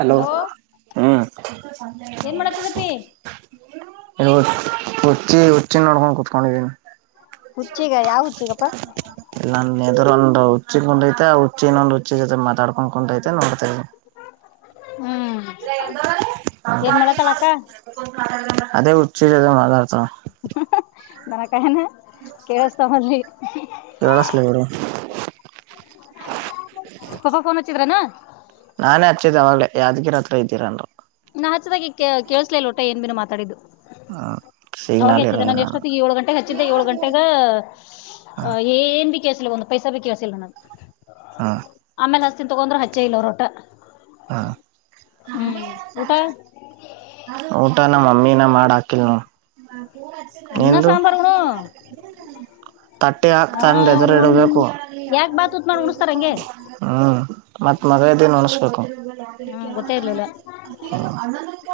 Hello ಏನ್ ಮಾಡತ್ತಿದಪ್ಪಿ ಹೂ ಿುಚ್ಚಿನ್ ನೋಡ್ಕೊಂಡು ಕುತ್ಕೊಂಡಿದ್ದೀಿ ಹುಚ್ಚಿಗ ಯಾವ ಹುಚ್ಚಿಗಪ್ಪಾ ಎದು್ರೊಂದು್ ಹುಿ ಕುೊಂಡ ೈತೆ ಆ ಹುಚ್ಚಿಿನ ಒಂದ್ ಹುಚ್ಚಿ ೈತೆ ಮಾತಾಡ್ಕೊಂಡ್ ಕು್ೈತೆ ನೋಡ್ತವಿ ಹ್ಮ್ ಏನ್ ಮಾಡತ್ತಳಕ್ಕ ಅದೇ ಉಚ್ಚ ಅ ಮಾ ನನ ಕನಾ ಕೆ ರತಲಿ ಕೇಳಸ್ಲಿ ಬಿಡು ಪಪ ಫೋನ್ ವಚ್ಚಿದ್ರಾನ ನಾನೇ ಹಚ್ಚಿದ್ದ ಅವಾಗಲ ಯಾದ್ಗಿರ ಹತ್ರ ಇದ್ದೀರಂದರು ನಾ ಹಚ್ಚದಾಗಿೆ ಕೇಳಸ್ಲೇಿಲ್ಲ ಒಟೆ ಏನ್ ಬಿಿನನು ಮಾತಾಡಿದ್ದು ಆ ಅವಾಗ ಹಚ್ಚಿದ್ದ ನಾನು ಎಷ್ಟೊತ್ತಿಗೆ ಏಳು ಗಂಟೆಗೆ ಹಚ್ಚಿದ್ದೆ ಏಳು ಗಂಟೆಗ ಹ್ಮ್ ಏನ್ ಸ ಒಂದು ಪೈಸಾ ಬ ಕಸಿಲ್ಲ ನಗೆ ಹಾ ಆೇಲೆ ಹಸ್ತಿಿನ ತಗೊಂಡ್ರೆ ಹಚ್ಚೆ ಇಲ್ಲ ರೊಟ ಹ ಊಟ ಟ ನ ಮ ಮೀನ ಮಾಡ ಹಾಕಲ್ ಅನ್ನ ನಿಂದು ಸಾಂಬಾರ್ ಉಣು ತಟ್ಟಿ ಹಾಕ್ ಹಾ ತಂಡ ಎದುರು ಇಡಬೇಕು ಯಾಕ್ ಬಾತ್ ಉತ್ ಮಾಡಿ ಉಣಸ್ತಾರ ಹಂಗೆ ಹ್ಮ್ ಮತ್ ಮಗ ಇದದೇನ್ ಅನ್ಸ್ಬೇಕು ಹ್ಮ್ ಗೊತ್ತೇ ಇರ್ಲಿಲ್ಲ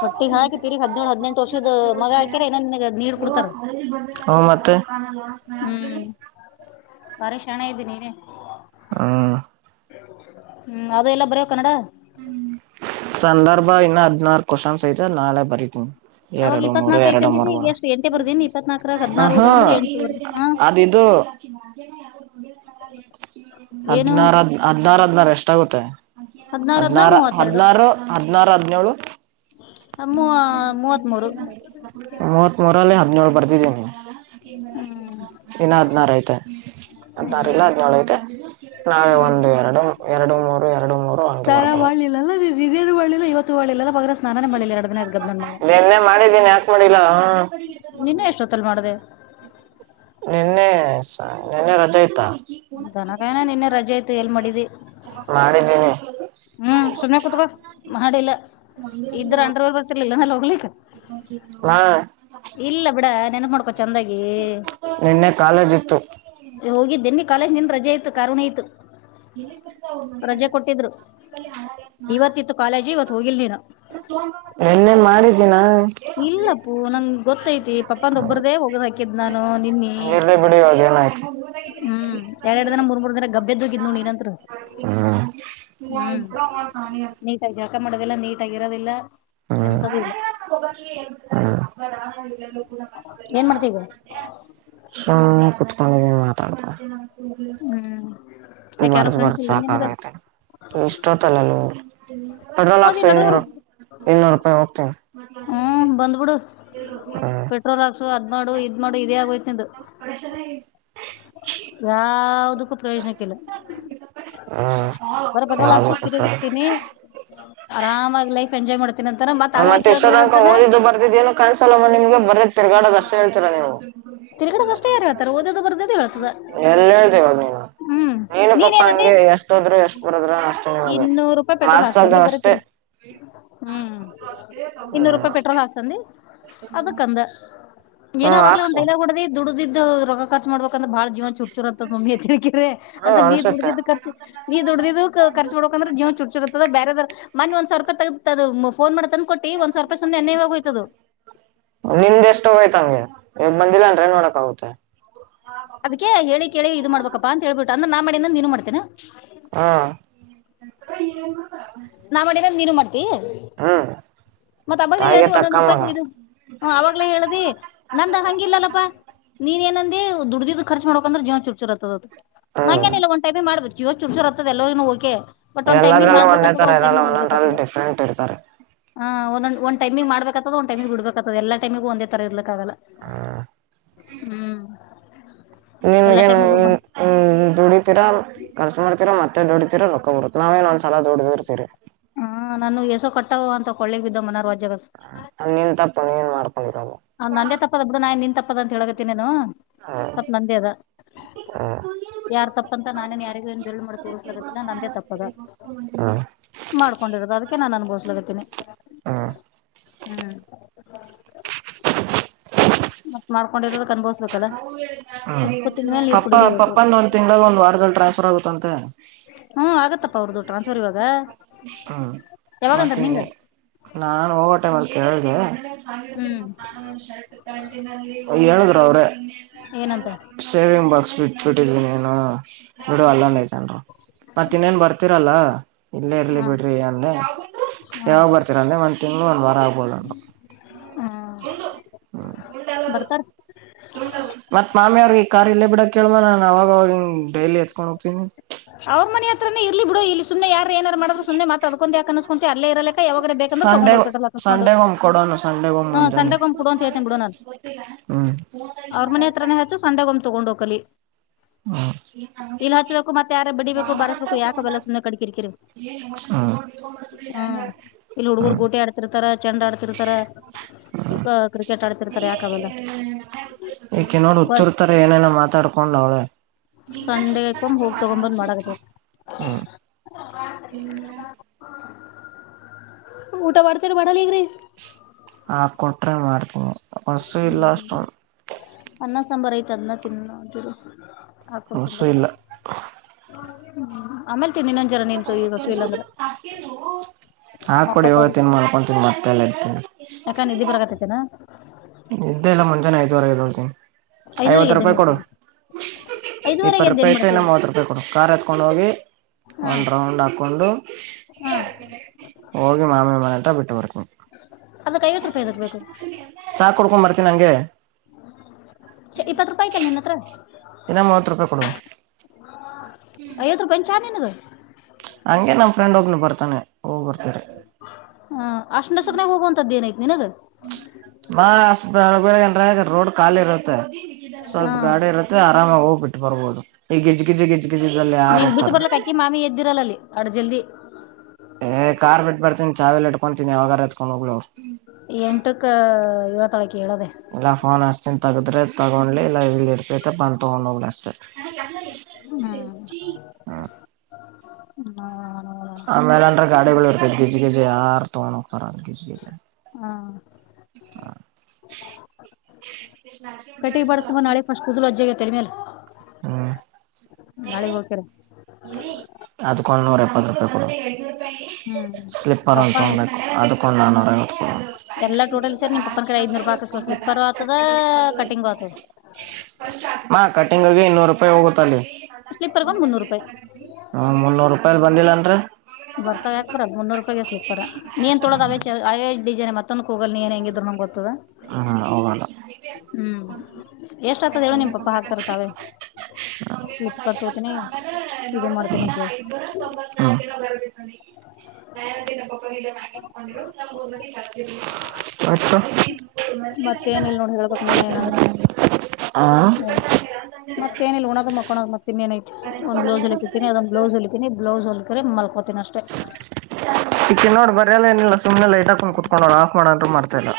ತೊಟ್ಟಿಗ್ ಹಾಕಿ ತಿರ್ಗಿ ಹದ್ನೇಳ್ ಹದ್ನೆಂಟ್ ವರ್ಷದ್ ಮಗಾ ಆಕ್ಯಾರ ಇನ್ನ ನಿನಗ ನೀರ್ ಕೊಡ್ತಾರ. ಹೌ ಮತ್ತೆ ಹ್ಮ್ ಬಾರಿ ಶ್ಷಣ ಇದ್ದೀನಿ ಹ ಹ್ಮ್ ಅದ ಎಲ್ಲ ಬರವ ಕನ್ನಡ ಸಂದರ್ಭ ಇನ್ನ ಹದ್ಿನಾರು ಕ್ವಶನ್ಸ್ ಐತ ನಾಳೆ ಬರೀತೀನಿ ಅವಾಗ ಎರಡು ಮೂರು ಇಪ್ಪತ್ನಾಕ್ ಐತಿ ಎರಡು ಅಂದಿದ್ದಿ ಮೂರ್ರುವ ಈಗ ಎಷ್ಟ್ ಎಂಟೆ ಬರ್ದೇನ್ ಇಪ್ಪತ್ನಾಕರಾಗ ಹದ್ನಾರ್ ಆಹ ಉಳ್ದಾವ್ ಅಂದ್ರ ಎಂಟ್ ಬರ್ದಿ ಹಾ ಅದ ಇದು ಏನು ಹದಿನಾರ ಹದಿನಾರ ಹದಿನಾರಷ್ಟ ಟಾಗತ್ತಾಯ ಹದಿನಾರ ಹದ್ಿನಾರು ಹದಿನಾರು ಹದಿನಾರು ಹದಿನೇಳು ಮೂ~ ಮೂವತ್ಮೂರು ಮದ ಮರಲ್ಲಿೆ ಹಾದ ನ ಪ ೀನಿ ಹ್ಮ್ ಇನ್ನ ಹದ್ಿನಾರು ಐತೆ ಹದ್ಿನಾರ ಹ್ಮ್ ಇಲ್ಲ ಹದಿನೇಳು ಐತೆ ನಾಳೆ ಒಂದು ಎರಡು ಎರಡು ಮೂರು ಎರಡು ಮೂರು ಹಂಗೆ ಸರ ಬರ್ಕೊಂಡು ಹೋಗ್ತೀವಿ ಮಾಡಲಿಲ್ಲಲ್ಲ ಹಿರಿರುರ್ಲಿಲ್ಲ ಇವತ್ತುಲಿಲ್ಲಲ್ಲ ಪ ನಿನ್ನೆ ಮಾಡಿದ್ದೀನಿ ಯಾಕ್ ಮಾಡಿಲ್ಲ ನಿನ್ನ ಎಷ್ಟೊತ್ತಲ್ ಮಾಡ್ದ ನಿನ್ನೆ ನಿೆನ್ನೆ ರಜಾಯ್ತಾ ಗನಗಾಯಣ ನಿನ್ನೆ ರಜೆ ಆಯ್ತು ಎಲ್ ಮಾಡಿದ್ದಿ ಮಾಡಿದ್ದೀನಿ ಹ್ಮ್ ಸುಮ್ನೆ ಕುೂತ್ಕ ಮಡಿ ಇಲ್ಲ ಇದ್ರ ಅಂಡ್ರ ಬರ್ತಿರ್ಲಿಲ್ಲ ನ ಹೋಗ್ಲಿಕ್ಕೆ ಹಾ ಇಲ್ಲ ಬಿಡ ನೆನ್ ಚಂದಗಿ ನಿನ್ನೆ ಕಾಲೇಜ್ ಇತ್ತು ಹೋಗಿದ್ದೆನ್ನಿ ಕಾಲೇಜ್ ನಿನ್ ರಜೆ ಆ್ತು ಕರುಣೆ ಆ್ತು ಎಲ್ಲಿ ಅವ ಇವತ್ತಿತ್ತು ಕಾಲೇಜ್ ಇವತ್ ಹೋಗಿಲ್ಲ ನೀನು ಎೆ ಮಾಡ ಇಲ್ಲಪ್ಪೂ ನಂಗ ಗೊತ್ತೈತಿ ಪಪ್ಪಂದ ಒಬ್ಬ್ರ್ದೇ ಹೋಗದ್ ಹಾಕಿದ್ ನಾನು ನಿನ್ನಿ [unintelligible] ಹ್ಮ್ ಎರ ಎರಡು ದಿನ ಮೂರ್ ಮೂರು ದಿನ ಗಬ್ಬೆದ್ದು ಕಣ ನಂತ ಹ್ಮ್ ಹ್ಮ್ ನೀತ ಚಕ್ಕ ಮಾಡೋದಿಲ್ಲ ನೀಟ್ ಆಗಿರೋದಿಲ್ಲ ಎಂತದ ಇಲ್ಲ ಏನ್ ಮಾಡ್ತೀಗ ಹಾ ಹ ಕುತ್ಕೊಂಡ ಹ್ಮ್ [unintelligible] ಯಾಕೆ ಯಾರೋ ಬರ್ದ್ ಫ್ರೆಂಡ್ಸ್ ಬರತ್ ಇಲ್ಲ ನಿನಗ ಸಾಕಾಗೈತ ಇಷ್ಟ ಹೊತಲ್ಲ ನೀ. [unintelligible] ಪ ಹೋಗ್ತೀನಿ. ಹ್ಮ್ ಬಂದ್ಬಿಡು ಹ್ಮ್ ಪೆಟ್ರೋಲ್ ಹಾಕ್ಸು ಅದ್ ಮಾಡು ಇದ್ ಮಾಡು ಇದೇ ಆಗೋಯ್ತು. [unintelligible] ಯಾದಕ್ಕೂ ಪ್ರಯೋಜನಕ್ಕಿಲ್ಲ. ಹ್ಮ್ ಬರ ಪೆಟ್ರೋಲ್ ಯಾವ್ದು ಕೊಟ್ರ ಹಾಕ್ ತೀನಿ ಆರಾಮಾಗ ಲೈ ಎಂಜಾಯ್ ಮಾಡ್ನಿ ಅಂತ ಮತ್ತತ್ ಆ ಅಷ್ಟ ತನಕ ಓದಿದ್ದು ಬರ್ತಿದ ಏನು ಕಾನ್ಸ್ ಲ್ಲಮ್ಮ ನಿಮಗೆ ಬರೀತ್ತ ತಿರ್ಗಡೋ ಅಷ್ಟ ಹೇಳ್ತೀರಾ ನೀವು. ತಿರುಗಡದ ಅಷ್ಟೇ ಯಾರು ಹೇಳ್ತಾರ ಓದೋದು ಬರ್ದದು ಹೇಳ್ತದ ಎಲ್ಲವ ನೀ. ಹ್ಮ್ ನೀನು ನೀನ್ ಪಾಪ ಏನಂದಿ ಹಂಗೆ ಎಷ್ಟ ಹೋದ್ರು ಎಷ್ಟ್ ಬರದ್ರ ಅಷ್ಟೇನೆ ಅ ಇನ್ನೂರು ರೂಪಾಯಿ ಪೆಟ್ರೋಲ್ ಹಾಕ್ಸು ಮಾರ್ಸೋದ ಅಂದಿ ಬರೀ ಅಷ್ಟೇ. ತಿರ್ಗಿ ಹ್ಮ್ ಇನ್ನೂರು ರೂಪಾಯಿ ಪೆಟ್ರೋಲ್ ಹಾಕ್ಸಂದಿ ಅದಕ್ ಅಂದ. ಹ್ಮ ಅಕ್ಷ. ದುಡಿದ್ದ ರೋಗ ಕಾಚ್ ಮಾಡಬೇಕಂದ್ರ ಬಾಳ ಜೀವನ ಚುಟ್ಟ. ರುತ್ತದ ಮಮ್ಮಿ ತಿಕಿರಿ ಹ್ಮ ಅಂತ ನೀ ಅನ್ಸುತ್ತೆ ದುಡ್ದಿದ ಖರ್ಚ್ ನೀ ದುಡ್ದಿದು ಖರ್ಚು ಮಾಡಬೇಕ ಅಂದ್ರ ಜೀವನ ಚೂರ್ ಚುರ್ ಬೇರೆ. ಮನ್ ಒಂದ್ [inaudible] ಫೋನ್ ಮಾಡ. [inaudible] ನಿಮ್ದ ಎಷ್ಟೋಯ್ತಂಗೆ. ಬಂದಿಲ್ಲ ಅಂದ್ರೆ ಏನ್ ನೋಡಕ್ ಆಗುತ್ತೆ. ಅಂದ ನಾ ಮಾಡಿಂದಂದ ನೀನು ಮಾಡ್ತೇನೆ. ಹಾ ನಾ ಮನ ನೀನು ಮಾಡ್ತೀ. ಹ್ಮ್ ಮತ್ತ ಹಬ್ಬ ತಾಯಿಗೆ ಹೇಳಿದಿ ತಕ್ಕ ಒಂದೊಂದು ಮಗ ರೂಪಾಯಿಗೂ ಇದು. ಹ ಅವಾಗ್ಲೇ ಹೇಳುದಿ ನಂದ ಹಂಗಿಲ್ಲಲ್ಲಪ್ಪಾ ನೀನ್ ಎನ್ ಅಂಧ್. ದುಡಿದ ಖರ್ಚ ಮಾಡಕ ಅಂದ್ರ ಜೀವನ ಚುಚುರತದ ಹ್ಮ್ ಅದುಂಗನ ಎಲ್ಲ ಒಂದ ಟೈಮೇ ಮಾಡ್ಬೇಕು. ಜೀ ಚುರುಸಿರ್ತ್ತತದ ಎಲ್ಲೂ ಓಕೆ ಬಟ್ ಒಂದ್ ಟೈಮ್ ಗೆ ಎಲ್ಲದ್ರಲ್ಲೂ ಮಾಡ. ಒಂದೇ ಬಿಡ್ಬೇಕತದ [inaudible] ತರ ಒಂದ್ ಇರಲ್ಲ ಟೈಮಿಗೆ ಒಂದೊಂದ್ರಲ್ಲಿ ಬಿಡ್ಬೇಕಾಗತದ ಡಿಫ್ರೆಂಟ್ ಇರ್ತಾರೆ ಹಾ ಒಂದ ಒಂದ ಟೈಮಿಗೆಬೇಕತ ಒ ಟೈಮಿಗೆ ಬಿಡ್ಬೇಕತದ ಎ ಟೈಮಗ ಒಂದ ತರ ಇರಲ್ಲ. ಲ್ಲ ಹ್ಮ್ ಹ್ಮ್. ಎಲ್ಲಾ ನಿಮನ್ಗೆನ್ ಟೈಮಿಗೂ ದುಡಿತೀರ ಕೆಲ್ಸ ಮಾಡ್ತೀರಾ ಮತ್ತ. ಮ ದೋಡಿತೀರ ನೊಕ್ಕೊರುತ್ ನಾವೇಏನ್ ಒಂದ್ಸಲ ದುಡಿದಿರ್ತೀರಿ ಹಾ ನಾನು ಏಸೋ ಅಂತ ಕೊಳ್ಳೇ ಬಿದ್ದವರ ಮನ. ರೋಜಗಸ್ ನ್ ತಪ್ಪ. ಆ ನಂದೇ ತಪ್ಪದ ಬಿಡ ನಾನ್ ನಿನ್ ತಪ್ಪದ ಅಂತ ಹೇಳಕತನೇನು ಹ್ಮ್ ಸ್ವಲ್ ನಂದೇ ಅದ. ಹ್ಮ್ ಯಾರ್ ತಪ್ಪಂತ ನಾನೇನ್ ಯಾರಿಗ ಏನ್ ಳ ಮಾಡ ತೋಸ್ಗತ್ತಿಲ್ಲ ನಂದೇ ತಪ್ಪದ. ಹ್ಮ್ ಮಾಡ್ಕೊಂಡಿರದು ಅದಕ್ಕೆ ನಾನು ಅನ್ಭವಸ್್ಲೋಗತೀನಿ ಹ್ಮ್ ಹ್ಮ್. ಮತ್ತ ಮಾಡ್ಕೊಂಡಿರೋದು ಅನ್ಬೋ. ಹ್ಮ ಪಪ್ಪಾ ಕುಡಿಲೇಬೇಕು ಪಪ್ಪಂದ ಒಂದ್ ತಿಂಗಳಾಗ ಒಂದ್ ವಾರದಲ್ಲಿ ಟ್ರಾನ್ಸ್ಫರ್ ಆಗುತ್ತಂತೆ. ಹ್ಮ್ ಆಗತ್ತಪ್ಪ ಅವ್ರದ್ದು ಟ್ರಾನ್ಸವರ್ ಇವಾಗ ಯಾವಾಗಂದ್ರ ನಿಂಗ. ನಾನ್ ಹೋಗ ಟೈಮಲ್ಲಿ. [inaudible] ಹ್ಮ್ ಗೆ ಹೇಳುದ್ರ ಅವ್ರೆ. ಏನಂತ ಸೇವಿಂಗ್ ಬ [unintelligible] ಬಿಟ್ಬಿಟ್ಟಿದನೇನು ಬಿಡು ಅಲ್ಲನ್ಐತನ್ರು ಮತ್ತ ಇನ್ನೇನ್ ಬರ್ತರಲ್ಲ. ಇಲ್ಲೇ ಇರಲಿ ಹಾ ಬಿಡ್ರಿ ಅಂದರೆ ಹಾ ಯಾವಾಗ ಬರ್ತೀರ ಅಂದರೆ ಒಂದು ತಿಂಗ್ಗಳು ಒಂದು ವಾರ ಆಗ್ಬೋಲ್ಲ್. [inaudible] ಬರ್ತಾರೆ. ಮತ್ ಮಾಮಿ ಅವ್ರಿಗೆ ಈ ಕಾರ್ ಇಲ್ಲೇ ಬಿಡಕ್ ಕೇಳಬ ನಾನು ಅವಾಗ ಅವ ಡೈಲಿ ಎತ್ಕೊಂಡ್ ಹೋಗ್ತೀನಿ. ಅವ್ ಮನಿ ಹತ್ರನನೆ ಇರ್ಲಿ ಬಿಡು ಇಲ್ಲಿ ಸು್ನೆ ಯಾರು ಏಾರ ಮಾಡ್ರು ಸುಮ್ಮನೆ ಮಾತ್ರ ಅದು ಕೊಂಧ್ ಯಾಕ. ಅನಸ್ಕೊಂತಿ ಅಲ್ಲೇ ಇರಲಕ್ಕ ಯಾವಾಗರ ಬೇಕಂದ್ರ ಸಂಡೆ ತಗೊಂಡ್ ಹೋಗ್ ಪೆಟ್ರೋಲ್ ಹಾಕಸ್ಕೊಂಡು ಸಂಡೆ ಒ ಕೊಡೋನು ಸಂಡೆಗ ಹ್ಮ್ ಮುಂಜನ. ಸಂಡೆಗೊಮ್ಮೆ ಕೊಡು ಅಂತ ಹೇಳ್ತೇನ್ ಬಿಡು ನಾನ್ ಗೊತ್ತಿಲ್ಲಾ ಅವ್ರ ಮನಿ ಹತ್ರನೇ ಹಚ್ಚು ಸಂಡೆಗೊಮ್ಮೆ ತಗೊಂಡ್ ಹೋಕಲಿ [unintelligible] ಮತ್ತ ಯಾರ ಬಿಡಿಬೇಕು ಬಾರಸ್ಬೇಕು ಯಾಕ ಅವೆಲ್ಲಾ ಸುಮ್ಮನೆ ಕಿರಿಕಿರಿ ಹ್ಮ್ ಇಲ್ಲಿ ಹುಡ್ಗರು ಹ್ಮ್ ಗೋಟೆ, ಆಡ್ತಿರ್ತಾರ, ಚಂಡ್ ಆಡ್ತಿರ್ತಾರ ಕ್ರಿಕೆಟ್ ಆಡ್ತಿರ್ತಾರ, ಯಾಕ ಅದು ಏ ಕೆಲವರ್ ಹುಚ್ಚಿರ್ತಾರ ಏನೇನೋ ಮಾತಾಡ್ಕೊಂಡ್ ಅವರೇ ಸಂಡೆಗೊಮ್ಮೆ ಹೋಗಿ ತಗೊಂಡ್ ಬಂದ್ ಮಾಡಾಕತ್ತೇವ್ [unintelligible] ಹೂ ಊಟ ಮಾಡತರಿ ಮಾಡಲ್ ಈಗ್ರಿ ಹಾ ಕೊಟ್ರೆ ಮಾಡ್ತ ಹ್ಮ್ ಅನ್ನ ಸಾಂಬಾರ ಐ. ತನ್ನ ತಿನ್ನ ಹಾಡ್ ಹಸು ಇಲ್ಲ ಆ. [unintelligible] ಹಾಕ ಕೊಡಿ ಇವ ತಿಂದ ಮಲಕೋಡ್ತೀನಿ ಮತ್ತೆಲ್ಲೆ ಯಾಕೆ ನಿದ್ದಿ ಬರಕತೈತೆನ ಇದ್ದೆ ಎಲ್ಲ ಮುಂಜಾನೆ ಆಯ್ತುವರ ಇದೋನ್ ಐದೂರೆಗ ಎದ್ದನ [unintelligible] ಇಪ್ಪತ್ತು ರೂಪಾಯಿ ಐತೆ ಇನ್ನ ಮೂವತ್ತು ರೂಪಾಯಿ ಕೊಡು ಕಾರ್ ಎತ್ಕೊಂಡುಹೋಗಿ ಹಾ ಒಂದ್ ರೌಂಡ್ ಹಾಕೊಂಡು ಹಾ ಹೋಗಿ ಮಾಮಿ ಮನೆ ಹತ್ರ ಬಿಟ್ಟ ಅದಕ್ ಐವತ್ ರೂಪಾಯಿ ಎದಕ್ ಬೇಕು ಚಾ ಕುಡುಕೊಂಡು ಬರ್ತೀನಿ ಹಂಗೆ ಇಪ್ಪತ್ತು ರೂಪಾಯಿ ಇತ್ತಲ ನಿನ್ನ ಹತ್ತಿರ ದಿನ ಮೂವತ್ ರೂಪಾಯಿ ಕೊಡು ಐವತ್ತ ರೂಪಾಯಿ ಚಾ ನಿನಗ ಹಂಗೆ ನಮ್ ಫ್ರೆಂಡ್ ಒಬ್ಬನು ಬರ್ತಾನೆ ಹೋಗ್ ಬರ್ತಾರೆ ಹ ಅಷ್ಟ ಮಸಕ್ನಾಗ ಹೋಗುವಂತದ್ದೇ ಏನ ಐತಿ ನಿನಗ ಮ ಬೆಳ ಬೆಳಗನ್ ರೋಡ್ ಖಾಲಿ ಇರುತ್ತೆ ಹಾ ಸ್ವಲ್ಪ ಗಾಡಿ ಇರುತ್ತೆ ಆರಾಮ ಹೋಗ್ಬ ಬಿಟ್ಟು ಬರ್ಬೋದು ಈಗ ಗಿಜು ಗಿಜ ಗಿಜ್ ಗಿಜಿದಲ್ಲಿ ಯಾರು ನೀಂಗ ಬಿಟ್ಟ ಹೋಗ್ತಾರ ಬರ್ಲಕ್ ಅಕಿ ಮಾಮಿ ಎದ್ದಿರಲ್ಲ ಅಲ್ಲಿ ಅಟ್ ಜಲ್ದಿ ಚೆಲ್ ಇಟ್ಕೊಂತನಿ ಯಾವಾಗರ ಹತ್ಕೊಂಡ ಹೋಗ್ ಅವ್ ಎಂಟಕ್ಕ ಏಳ ತಾಳಕೀ ಏಳದೆೇ ತಗೊಂಡ್ರೆ ತಗೋಳಿ ಇಲ್ಲಿ ಇಡುತ್ತಾ ಹ್ಮ್ [unintelligible] [inaudible] ಹಾ ಆಮೇಲೆ ಅಂದ್ರೆ ಗಾಡಿಗಳು ಇರ್ತದೆ ಗಿಜ್ಜಿ ಗಿಜ್ಜಿ ಯಾರ್ ತಗೋ [unintelligible] ಕಟ್ಟಿಗ ಮಾಡಿಸ್ಕೊಂಡ್ ಬಾ ನಾಳೆ ಫಸ್ಟ್ ಕೂದಲು ವಜ್ಜಿಆಗ್ಯಾವ ತೆಲಿಮ್ಯಾಲ ಹ್ಮ್ ನಾಳಿಗ್ ಹೋಗಕರೇ ಅದ್ಕೊಂದು ನೂರ ಎಪ್ಪತ್ತು ರೂಪಾಯಿ ಕೊಡ ಹ್ಮ್ ಸ್ಲಿಪ್ಪರ್ ಒಂದ ಪಪ್ಪಾ ತಗೋಡೆನೆ ಅದಕೊಂದ ನಾನೂರಾಐವತ್ ಎಲ್ಲಾ ಟೋಟಲ್ ಸೆರಿ ನಿಮ್ಮ ಪಪ್ಪನ ಕಡೆ ಐನೂರು ಹಾಕುಸಕೊ ಮಾ ಕಟ್ಟಿಂಗ್ ಇ ನೂರು ರೂಪಾಯಿ ಹೋಗುತ್ತ ಅಲ್ಲಿ ಸ್ಲೀಪರ್ಗನ್ ಮುನ್ನೂರು ರೂಪಾಯಿ ಹ್ಮ ಮುನ್ನೂರ್ ರೂಪಾಯಲ್ ಬಂದಿಲ್ಲ ಅಂದ್ರ ಬರ್ತಾವ ಯಾಕ ಬರಲ್ಲ ಮುನ್ನೂರು ರೂಪಾಯಗೆ ಸ್ಲಿಪ್ತರ್ ನೀನ್ ತೊಳದ ಅವೇ ಅವೇ ಡಿಜೆನ್ ಮತ್ತೊಂದಕೋಗಲ್ ನೀನ್ ಹೆಂಗಿದ್ ನಗೆ ಗೊ ಹ ಹೋಗಲ್ಲಾ ಹ್ಮ್ ಎಷ್ಟ ಆತದ ಹೇಳು ನಿಮ ಪಾಪ ಹಾಕ್ತಾರ ತಾವೇ ಆ ಸ್ಲಿಪ್ಪರ್ ತೋತೀನಿ ನೋಡ ಇದು ಮಾಡ್ತೀನಿ ಇ ಅಂತ ಹೇಳು ಐನೂರ ತೊಂಬತ್ [inaudible] [unintelligible] [unintelligible] ಮತ್ತೇನ ಇಲ್ ನೋಡ ಹೇಳ್ಬೇಕ್ ನೀನ ಏನಾದ್ರು ಆ ಹೌದ ಮತ್ತೇಏನಿಲ್ಲ ಉಣದು ಮಕ್ಕೊಳದ ಮತ್ತ ಇನ್ನೇನ ಒಂದ್ ಬ್ಲೌಸ್ ಹೋಲಿಕತೀನಿ ಅದೊಂದ್ ಬ್ಲೌಸ್ ಹೊಲಿತೀನಿ ಬ್ಲೌಸ್ ಹೊಲದಕ್ರೆ ಮಲ್ಕೋತೀನಿ ಅಷ್ಟೇ ತಿ ನೋಡ್ ಬರಯಲ್ಲ ನಿಲ್ಲ ಸು್ನೆ ಲೈಟ್ಾಕೊಂಡು ಕುತ್ಕೊಂಡೋ್ ಆಫ್ ಮಾಡೋ್ರು ಮಾಡತ ಇಲ್ಲ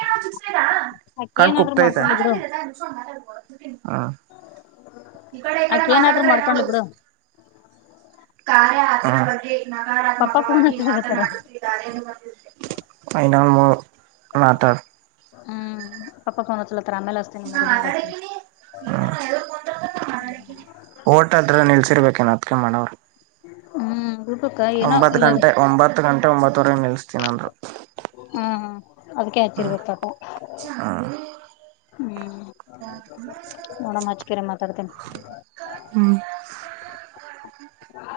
ಆಕಿ ಕಣ್ ಏನಾದ್ರು ಕುಕ್ತಾತೇ ಮಾಡ್ಕೊಂಡ್ಲಿ ಬಿಡು ಹಾ ಈ ಕಡೆ ಈ ಕಡೆ ಆಕಿ ಏನಾದ್ರು ಮಾತಾಡಿದ್ರೆ ನೋಡು ಮಾಡ್ಕೊಂಡ್ಲಿ ಬಿಡು ಕಾರ್ಯ ಆತ್ನ ಬಗ್ಗೆ ಪಪ್ಪಾ ಫೋನ್ ನಕಾರಾತ್ಮಕವಾಗಿ ಹಚ್ಚಲಕತ್ತಾರ ಮಾತನಾಡುತ್ತಿದ್ದಾರೆ ಎಂದು ಗಂದ ನ ಮೂ ನಾಟರ್ ಹೂ ಪಪ್ಪಾ ಫೋನ್ ಅಚ್ಚ ಓಟದ್ರ ನಿಲ್ಸಿರ್ಬೇಕು ಹ್ಮ್ ಊಟಕ್ಕ ಏನೋ ಒತ್ ಇಲ್ಲದ ಗಂಟೆ ಒ ಗಂಟೆ ಒಂಬತ್ತುವರೆ ನಿ [unintelligible] ಹೂ ಹೂ ಅದ್ಕೆ ಹಚ್ಚಿರ್ ಗತ್ತಪ್ಪ ಹೂ ನೋಡ ಅಚಿಕರೆ ಮಾತಾಡ್ತೇನೆ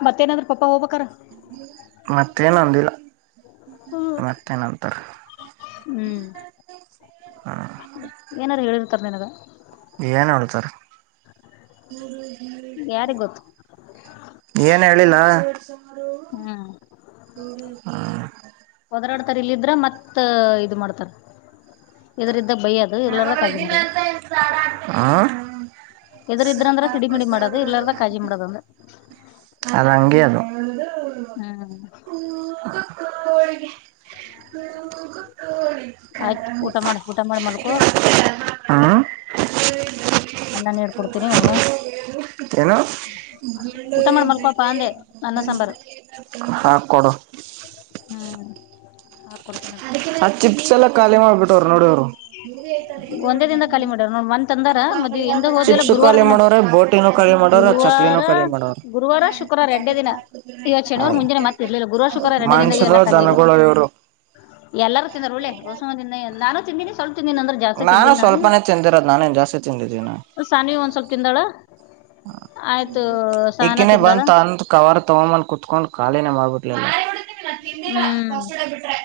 ಮತ್ತೇನಾದ್ರ ಪಾಪ ಹೋಗ್ಕ ಮತ್ತೇನೊಂದಿಲ್ಲ ಮತ್ತೇನಂತಾರ ಹೂ ಏನಾರು ಹೇಳಿರ್ತರ್ ನಿನಗ ಏನ್ ಹೇಳ್ತಾರಾ ಯಾರಿಗ್ ಗೊತ್ತು ಏನ್ ಹೇಳಿಲ್ಲ ಹ್ಮ್ ಹ ಇದ್ರ ಮ ಇ ಮಾಡ್ತ ಇದ ಯಾಗ ಇದಂತ ಎದ್ರ ಇದ್ರಂದ್ರ ಸಿಡಿಮಿಡಿ ಮಾಡೋದು ಇಲ್ಲಾರದ ಕಾಜಿ ಮಾಡದಂದ ಅದಂಗೇ ಅದು ಹೂ ಕೋಳಿಗೆ ಕೋಗೋ ಕೋಳಿ ಕರ ಆಯ್ತ್ ಊಟ ಮಾಡ ಊಟ ಮಾಡಿ ಮಲ್ಕೋ ಮಸಾಲೆ ಹಾ ಅ್ಣನ್ ಹೇಡ್ಕೊಡ್ತೀರಿ ಉಣ್ಣು ಏನು ಮಾಡಿ ಮಲ್ಕೋಪಾ ಅಂದೆ ಅನ್ನ ಸಾಂಬಾರ್ ಹಾ ಕೊಡು ಹ್ಮ್ ಹಾಕಿ ಕೊಡ್ತೇನಂತ ಆ ಚಿಪ್ಸ್ ಎಲ್ಲ ಖಾಲಿ ಮಾಡ್ಬಿಟ್ಟವ್ರರು ನೋಡಿ ಒಂದೇ ದಿನದಾಗ ಖಾಲಿ ಮಾಡ್ಯಾರ ನೋಡ್ ಮನ್ನಿ ತಂದಾರ ಮದ್ವಿ ಇಂದ ಹೋದ್ವಿಯಲ್ಲ ಗುರುವಾರ ಚಿಪ್ಸುಕ್ಕಾಲಿ ದಿನ ಮನೋರ ಬೋಟಿಂಗ ಮಾಡ ಚಕ್ಲಿ ಗುರುವಾರ ಕಾಳೀ ಮಾಡವ್ರೇ ಗುರುವಾರ ಶುಕ್ರವಾರ ಎರಡೇ ದಿನ ಇವತ್ತ್ ಶನಿವಾರ ಮುಂಜಾನೆ ಮತ್ತ್ ಇರ್ಲಿಲ್ಲ ಗುರುವಾರ ಮನುಷ್ಯರು ಏನ್ ದನಗಳು ಇವ್ರು ಎಲ್ಲಾರೂ ತಿಂದರು ಉಳ್ಳೆ ಸುಮ ತಿಿಂದ ನಾನು ತಿಂದಿನಿ ಸ್ವಲ್ಪ ತಿಂದಿನಿ ಅಂದ್ರ ಜಾಸ್ತಿ ನಾನು ತಿಂದಿಲ್ಲ ಸ್ವಲ್ಪನೇ ತಿಂದಿರೋದ್ ನಾನೇನ್ ಜಾಸ್ತಿ ತಿಂದಿದ್ದೀನ ಸಾನಿ ಒಂದ್ ಸ್ವಲ್ಪ ತಿಂದಳ ಇಕಿನೇ ಬಂತ ಅಂತ ಕವಾರ ತಗೊಂಬನ್ ಕುೂತ್ಕೊಂಡ್ ಖಾಲಿನೇ ಮಾಡ್ಬಿಟ್ಲಿಲ್ಲ ನಾ ತಿಂದರ ಹ್ಮ್ ಫಸ್ಟ್ ಡೇ ಬಿಟ್ರೆ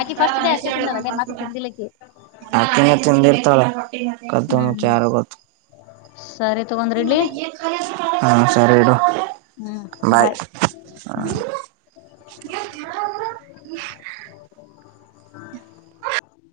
ಆಕಿ ಫಸ್ಟ್ ಡೇ ಅಷ್ಟೇ ತಿಂದಾಳ ಅಲ್ಲೇ ಮತ್ತ್ ತಿಂದಿಲ್ಲ ಆಕಿ ಆ ತಿಿನ ತಿಿಂದಿರ್ತಾಳ ಕದ್ದು ಮುಚ್ಚಿ ಹ್ಮ್ ಯಾರಿಗ ಗೊತ್ತು ಸರಿ ತಗೊಂಡ್ರಿ ಇಡ್ಲಿ ಹಾ ಸರಿ ಇಡು ಹ್ಮ್ ಬೈ ಬಾಯ್ ಹ್ಮ್. [inaudible]